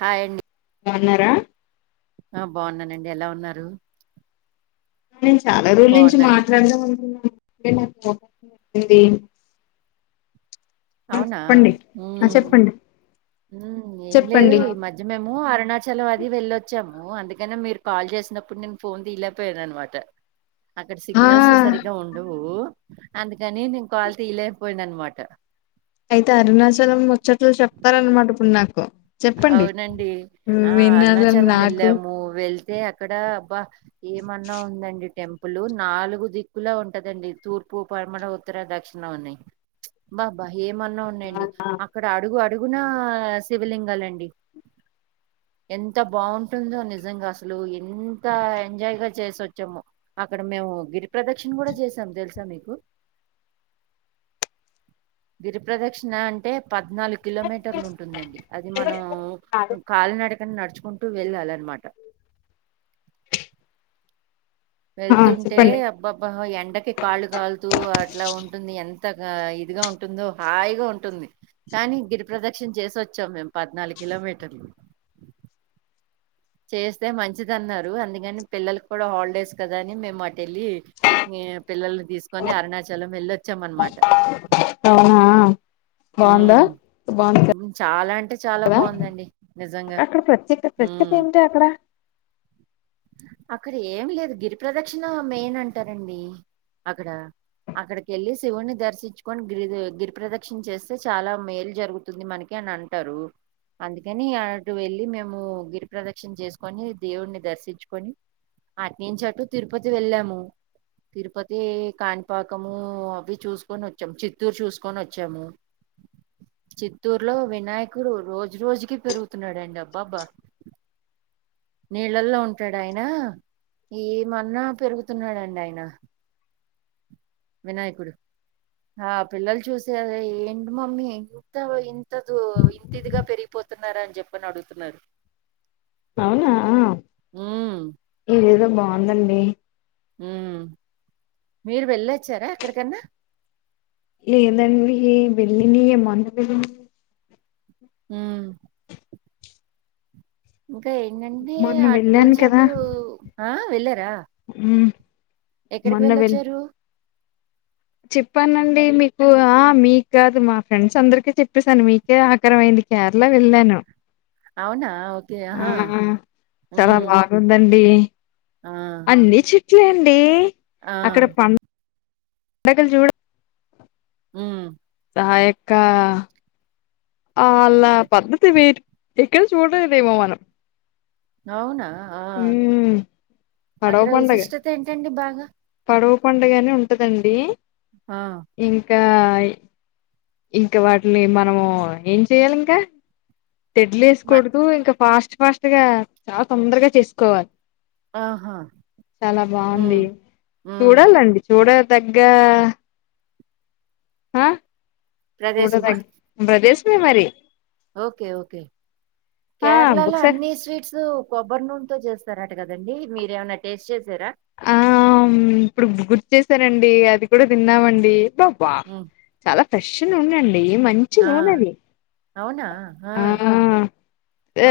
Hi అండి గా ఉన్నారా ఆ బాగున్నానండి ఎలా ఉన్నారు నేను చాలా రోజుల నుంచి బాగున్నాను మాట్లాడదాం అనుకున్నాను [inaudible] ఉంది అవునా ఆ చెప్పండి ఊ ఏం లేదు చెప్పండి ఈ మధ్య మేము అరుణాచలం అది వెళ్ళొచ్చ డమూ అందుకనే మీరు కాల్ చేసినప్పుడు నేను ఫోన్ తీయలేకపోయాను అనమాట అక్కడ ఆ సిగ్నల్స్ సరిగా ఉండవూ అందుకనీ నేన్ కాల్ తీయ్లేకపోయాను అనమాట అయితే అరుణాచలం ముచ్చట్లు చెప్తారన్నమాట ఇప్పుడు నాకు చెప్పండి అవునండి ఆ వినాలని అరుణాచలం నాకు వెళ్ళాము వెళ్ తే అక్కడా అబ్బ ఏమన్న ఉందా అఔడి టెం పులు నాలుగు దిక్కులా ఉంటదండి తూర్పు పరమడ ఉత్తర దక్షిణం అని బా బా ఏమన్నా ఉన్నాయండి అక్కడ అడుగు అడుగునా శివలింగాలే అండి ఎంత బాగుంటుందో నిజంగా అసలు ఎంతా ఎంజాయ్ గా చేసొచ్చామొ అక్కడ మేమ్. ఓ గిరి ప్ర్రదక్షిణ గూడా జేసాం దెలుసా మీకు గిరి ప్ర్రదక్షిణ అంటే పద్నాలు కిలోమీటర్లు ఉంటుందండి అ ది మనం కాలి నడ కాన్ నడుచుకుంటూ వెళ్ళాలన్మాట ఆ వెళ్తుంటే చెప్పండి అబ్బాబ్బా ఎండకి కాళ్ళు కాలుతూ అట్లా ఉంటుంది ఎం తగా ఇదిగా ఉంటుందో హాయిగా ఉంటుంది కానీ గిరి ప్ర్రదక్షిణ చేసి వచ్చాం మేము పద్నాలుగు కిలోమీటర్లు చేస్తే మంచిది అన్నారు అందుకని పిల్లలకి కూడా హాలిడేస్ కదా అని మేము వెళ్ళి పిల్లల్ని తీసుకొని అరుణాచలం వెళ్ళొచ్చాం అనమాట అవునా బాగుందా ఉమ్, బాగు చాలా అంటే చాలా కదా బాగుందండి నిజంగా అక్కడ ప్రత్యేక ప్రత్యక ఉమ్. ఏంటి టి అక్కడ అక్కడ ఏం లేదు గిరిప్రదక్షిణ మెయిన్ అంటారండి అక్కడ అక్కడికి వెళ్ళి శివుణ్ణి దర్శించుకొని గిరి గిరిప్రదక్షిణ చేస్తే చాలా మేలు జరుగుతుంది మనకి అని అంటారు అందుకని అటు వెళ్ళి మేము గిరిప్రదర్ దక్షన్ చేసుకొని దేవుణ్ణి దర్శించుకొని అటి నుంచిట్టు తిరుపతి వెళ్ళాము తిరుపతి, కాణిపాకము అవి చూసుకొని వచ్చాము చిత్తూరు చూసుకొని వచ్చాము చిత్తూరులో వినాయకుడు రోజు రోజుకి పెరుగుతున్నాడండి అబ్బాబ్బా నీళ్ళల్లో ఉంటాడు ఆయన ఏమన్నా పెరుగుతున్నాడండి ఆయన వినాయకుడు ఆ పిల్లలు చూసేద ఏంటి మమ్మీ ఇంత ఇంతిదిగా పెరిగిపో పోతున్నారా అని చెప్పని అడుగుతున్నారు అవునా ఉమ్ ఇదేదో బాగుందండి ఉ మీరు వెళ్ళొచ్చారా ఎక్కడికన్నా లేదండి వెళ్ళిన ఏమనలేదు ఊ ఇంకా ఏంటంటే మొన్న అటు వెళ్ళాను నుంచి అటు ఆ వెళ్ళారా ఉ ఎక్కడికి వెళ్ళొచ్చారు చెప్పానండి మీకు ఆ మీకు కాదు మా ఫ్రెండ్స్ అందరిక చెప్పసాను మీకే ఆకారమయింది కేరళ వెళ్ళను అవునా ఓకే ఆ ఆహా చాలా హ్మ్. బాగుందండి ఆ చండి ఆ నాకల్ చూడక్ ఊ హాయక్క ఆ అలా పద్ధతి వేరు ఎక్కడ చూడలేదేమో మనం అవునా ఆ మ్ పడవ అక్కడ విశిష్టత ఏంటండి బాగా పండుగని ఉంటదండి హా గాయ్ ఇంకా వాటిని మనము ఏం చెయాలి ఇంకా టెడ్లు వేసి మ కొడుదు ఇంకా ఫాస్ట్ ఫాస్ట్ గా చాలా తొందరగా చేసుకోవాలి ఆహా! చాలా హ్మ్. బాగుంది హ్మ్. చూడాలండి చూడ దగ్గ ఆ చూడ ప్రదేశమా? బ్రదేశమే మరి ఓకే ఓకే ఆ కేరళలో ఒకసారి అన్ని స్వీట్సు కొబ్బరి నూనెతో చేస్తారా రంట కదండి మీరు ఏమైనా టేస్ట్ చేసారా ఆ ఇప్పుడు గుర్తు చేసారండి అది కూడా తిన్నామండి బ్బాబ్బా హ్మ్. చాలా ఫ్రెష్ నూనండి మంచి ఆ! నూనెది అవునా ఆ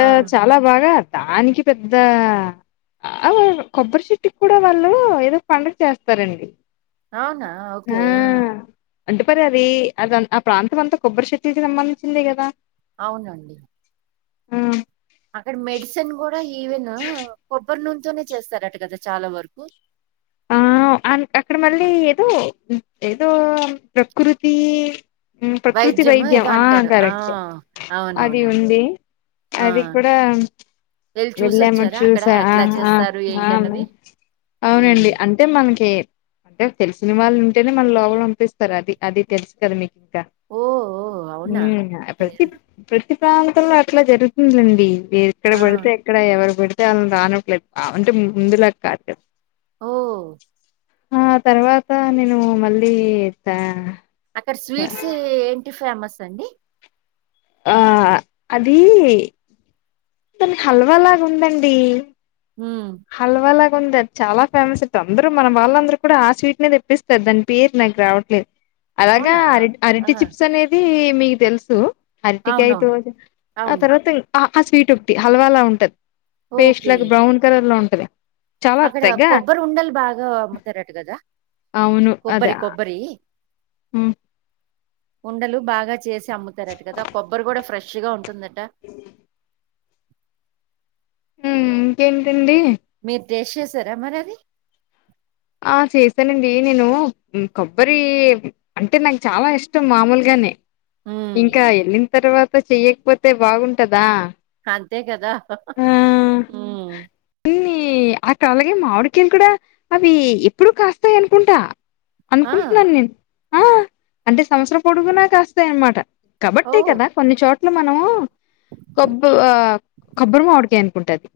ఆ చాలా బాగా దానికి పెద్ద ఆ వాల్ కొబ్బరి చెట్టికి కూడా వాళ్ళు ఏదో పండుగ చేస్తారండి అవునా ఓకే ఆ అంటే పరి అది అద ఆ ప్రాంతం అంతా కొబ్బరి చెట్లకి సంబంధించిందే కదా అవునండి ఉం అక్కడ మెడిసిన్ కూడా ఈవెను కొబ్బరి నూన్ తోనే చేస్తారట కదా చాలా వరకు ఆ అ అక్కడ మళ్ళీ ఏదో ఏదో ప్రకృతి ఉం ప్రకృతి వైద్యమో వైద్యం ఏదో ఆ అంటారు. ఆ! కరెక్టే అది అవునవునండి. ఉంది ఆ! అది కూడా వెళ్ళి వెళ్ళాము చూసొచ్చారా అక్కడ చూసా ఆ ఎట్లా అ చేస్తారు ఆ ఏంటన్నది ఉమ్ అవునండి అంటే మనకి అంటే తెలిసిన వాళ్ళు ఉంటేనే మన లోపల పంపిస్తారు అది అది తెలుసు కదా మీకు ఇకా ఓ ఓ అవునా ఉం ఓకే ప్రతి ప్ర ప్రతి ప్రాంతంలో అట్లే జరుగుతుందండి ఎక్కడ ఆ పడితే ఎక్కడ ఎవరు పడితే అంతే ఆలని రానివట్లేదు అంటే ముందులా కాదు కద ఓ ఆ తర్వాత నేను మళ్ళీ తే అక్కడ స్వీట్స్ ఏంటి ఫేమస్ అండి ఆ అది తనికి హల్వాలాగా ఉందండి ఉమ్ హల్వాలాగ్ కొంది అది చాలా ఫేమస్ అ అందరు మన వాళ్ళ అందరు కూడా ఆ స్వీట్నే తెప్పిస్తారు దాని పేరు నాకు రావట్లేదు అలాగా అవునా అరటి ఆ అరటి చిప్స్ అనేది మీకు తెలుసు అవునవును అరిటికాయతోటి ఆ అవును తర్వాత ఆ స్వీట్ ఒకటి హల్వాల ఉంటది పేస్ట్ ఓకే లాగా బ్రౌన్ కలర్ లో ఉంటది చాలా అక్కడ తెగ కొబ్బరు ఉండలు బాగా అమ్ముతారట కదా కొబ్బరి కొబ్బరి ఉం ఉండలు బాగా చేసి అమ్ముతారట కదా కొబ్బరి కూడా ఫ్రెష్ గా ఉంటు ఉంటుందట ఉం ఇంకేంటండి మీరు టేస్ట్ చేసారా మరి అది ఆ చేశానండి నేను కొబ్బరి అంటే నాకు చాలా ఇష్టం మామూలుగానే ఉమ్ ఇంకా వెళ్ళిన తర్వాత చెయ్యకపోతే బాగుంటదా అంతే కదా అన్ని ఉం అక్కడ అలాగే మామిడికాయలు కూడా అవి ఎప్పుడు కాస్తాయి అనుకుంటా ఆ అనుకుంటున్నాను నేను ఆ అంటే సంవత్సరం పొడుగునా కాస్తాయ అనమాట కాబట్టే ఓ కదా కొన్ని చోట్ల మనము కొబ్బు ఆ కొబ్బరి మావిడికేయ అనుకుంటఅది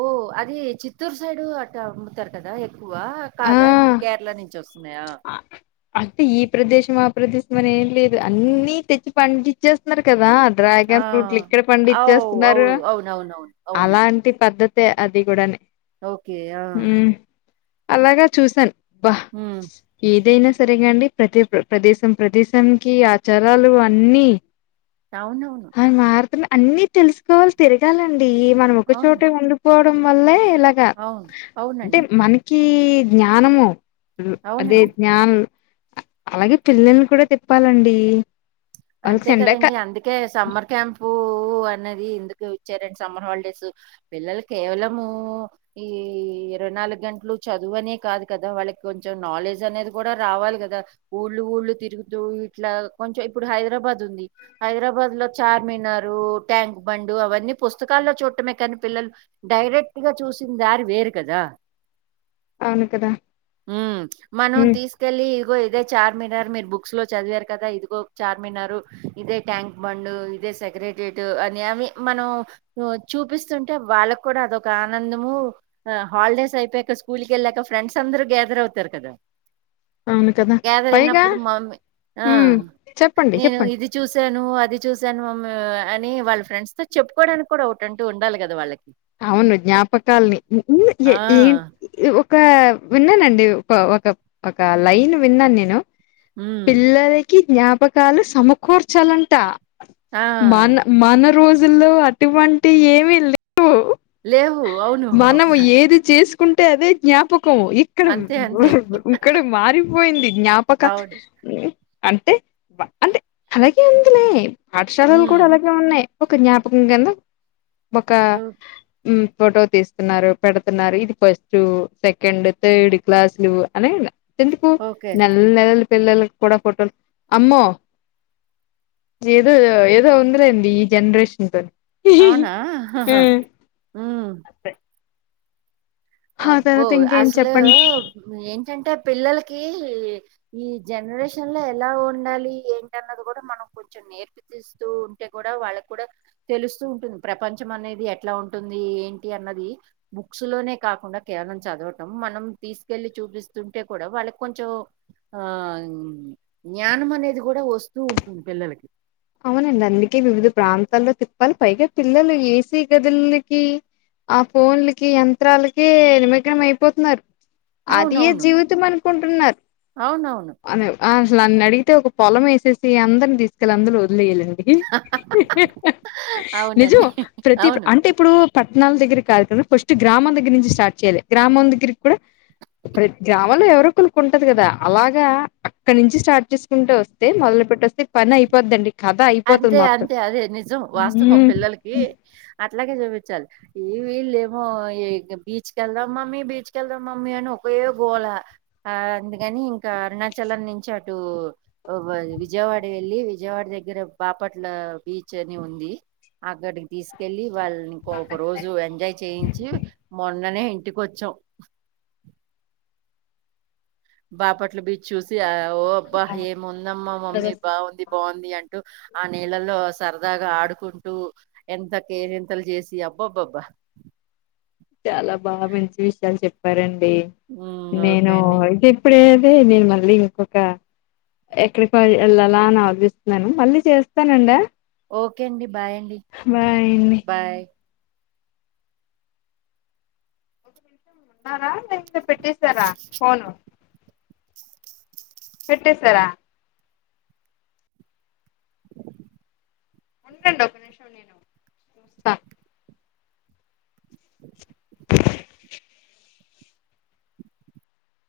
ఓ అదీ చిత్తూరు సైడూ అట్ట్ అమ్ము తారు కదా ఎగ్ క్కువా కాదా ఆ ఇప్పుడు కేరళా నుంచి వస్త్ ఆ అంటే ఈ ప్రదేశం ఆ ప్రదేశమని ఏం లేదు అన్నీ తెచ్చి పండిచ్చేస్తున్నారు కదా. ఆ డ్రాగన్ ఫ్రూట్లు ఇక్కడ అవు అవు పండిచ్చేస్తున్నారు అవునవునవును అవునండి అలాంటి పద్ధత్. తే అది గూడానే ఓకే ఆ అలాగా చూశాను భా ఉమ్ ఏదైనా సరేగాండి. ప్రతీ ప్రదేశం ప్రదేశానికి ఆచారాలు అన్నీ. అవునవును అయి మారుతున్నాయ్ అన్నీ తెలుసుకోవాలి తిరగాలం డీ మనం ఒక అవును చోటే ఉండిపోవడం వల్లే ఇలాగా. అవును అంటే అవునండి మనక్ కీ జ్ఞానమూ అదే అవునండి జ్ఞానులు. అలాగే పిల్లల్ని కూడా తిప్పాలండీ. అంతే కదండి అందుకే సమ్మర్ క్యాంపూ అన్నదీ ఇందుకే ఇచ్చారండి సమ్మర్ హాలిడేసు పిల్లలు కేవలమూ ఈ ఇరవై నాలుగు గంట్లు చద్ దువనే కాదు కదా వాళ్ళకి కొంచెం నాలెడ్జ్ అనేది కూడా రావాలి కదా ఊళ్ళు ఊళ్ళు తిరుగుతూ ఇట్ల. ట్లా కొంచెం ఇప్ ఇప్పుడు హైదరాబాద్ ఉంది హైదరాబాద్ లో చార్మినారూ, ట్యాంక్ బండు అవన్నీ పుస్తకాల్లో చూడ్ ట్టమే కానీ పిల్లలు డైరెక్ట్‌గా చూశిన్ దారి వేరు కదా. అవును కదా హ్మ్ మనం ఉమ్ తీసుకెళ్లీ ఇదిగో ఇదే చార్ మినార్ మీరు బుక్స్‌లో చదివారు కదా ఇదిగో. చార్మినారు, ఇదే ట్యాంక్ బండూ, ఇదే సెక్రేటియేటూ అని అవి మనం వచ్చ్ చూపిస్తుంటే వాళ్ళక్కూడా అదొక ఆనందమూ ఆ హాలిడేస్ అయిపోయాక స్కూల్‌కి ఎళ్ళాక ఫ్రెండ్స్ అంద రు గ్యాదర్ అవుతారు కదా అవును కదా గ్యాదర్ పైగా అయినప్పుడు మమ్మీ ఆ ఉమ్ చెప్పండి నేనూ చెప్పండి ఇది చూశానూ అది చూశా ను అనీ వాళ్ళ ఫ్రెండ్స్ తో చెప్పుకోడానికి కూడా ఒకటంటూ ఉండాలి గదా వాళ్ళక్ అవును జ్ఞాపకాల్ని ఆ! [unintelligible] ఒకా విన్నానండి ఒక ఒక ఒకా లైన్ విన్నాను నేను హ్మ్. పిల్లలక్ కీ జ్ఞాపకాలు సమకూర్చాలంటా ఆ! మన మన రోజ్ జుల్లో అటువంటియి ఏమీ లేవు లేవు. అవును. మనం ఏది చేస్ కుంటే అదే జ్ఞాపక్ కం ఇక్కడ అంతే. అంతే. ఇక్కడ మారిపోయింది జ్ఞాపక అవును. అంటే అంటే అలాగే ఉందిలే పాఠశాలలు కూడా హ్మ్. అలాగే ఉన్నాయి. ఒక జ్ఞాపకం కిందా ఒకా ఓ హ్మ్ ఫోటో తీస్తున్నారు పెడుతున్నారు ఇది ఫస్టూ సెకండు థార్డ్ క్లాసులు అనే ఎందుకూ ఓకే. నెలల్ నెలల్ పిల్లలక్ కూడా ఫోటోలు అమ్మో. ఏదో ఏదో ఉందిలేండి ఈ జనరేషన్ తోని అవునా హ్మ్ ఆ అబ్బో తర్వాత ఇంకేం అసలూ చెప్పండి ఏంటంటే పిల్లలకీ. కీ ఈ జనరేషన్ లో ఎలా ఉండాలీ ఏంటన్నది గూడా మనం కొంచెం నేర్పితీస్తు తూ ఉంటే కూడా వాళ్ళకి కూడా తెలుస్తూ ఉంటుంది ప్రపంచం అనేది ఎట్లా ఉంటుందీ ఏంటి అన్నదీ. బుక్సులోనే కాకుండా కేవలం చదవటం మనం తీసుకెళ్ళి చూపిస్తుంటే కూడా వాళ్ళకి కొంచెం ఆ ఊ జ్ఞానం అనేది గూడా వస్తూ ఉంటుంది పిల్లలకి. అవునండి అందుకే వివిధ ప్రాంతాల్లో తిప్పాలి, పైగా పిల్లలు ఏసీ గదులకి ఆ ఫోన్లకి యంత్రాలకే నిమగ్నం అయిపోతున్నారు. అది ఏ అవునవును. జీవితం అనుకుంటున్నారు, అవునవును. అని ఆ నన్ని అడిగితే ఒక పొలం ఏసేసి అందరిని తీసుకెళ్లి అందులో వ లేలండి, అవునండి. నిజం ప్రతి అవును. అంటే ఇప్పుడు పట్నాలా దగ్గర కాదు కదా, ఫస్ట్ గ్రామం దగ్గర నుంచి స్టార్ట్ చేయాలి, గ్రామం దగ్గరికి కూడా ప్రతి గ్రామంలో ఎవరో ఒకళ్ళకుంటది కదా, అలాగా అక్కడి నుంచి స్టార్ట్ చేసుకుంటూ వస్తే మల్ పెట్టొస్తే పనయిపోద్దండి. అంతే అంతే అదే నిజం వాస్తవం, మ్మ్ పిల్లలకి అట్లాగే చూపించాలి ఈ వీల్ ళ్ళేమో ఇంగ బీచ్ కేళ్దాం మమ్మీ, బీచ్ కేళ్దాం మమ్మీ అని ఒకే గోలా. ఆ అందుకని ఇంకా అరుణాచలం నుంచి అటు విజయవాడ వెళ్ళి, విజయవాడ దగ్గర బాపట్ల బీచ్ అని ఉంది, అక్కడికి తీసుకెళ్లి వాళ్ళని ఇం ఒక రోజు ఎంజాయ్ చేయించి మొన్ననే టికొచ్చం బాపట్ల బీచ్ చూసి ఆ ఓ అబ్బా ఏముందమ్మా మమ్మీ, బాగుంది బాగుం ది అంటూ ఆ నీలల్లో సరదాగా ఆడుకుంటూ, ఎంత కేరెంతలు చేసి అబ్బబ్ బ్బబ్బా చాలా బాగా మంచి విషయాలు చెప్పారండి, ఉమ్, నేను ఓకే అండి అయితే ఇప్పుడే తే నేను మళ్ళీ ఇంకొక ఎక్కడికి ఎల్ ఎళ్ళాలా అని ఆలోచిస్తున్నాను, మళ్ళీ చేస్తానండి. ఓకే అండి, బాయ్ అండి, బాయ్ అండి బాయ్. ఉన్నారా లేకపోతే పెట్టేస్తారా ఫోను. పెట్టేసారా? ఉండండి ఒక నిమిషం నేను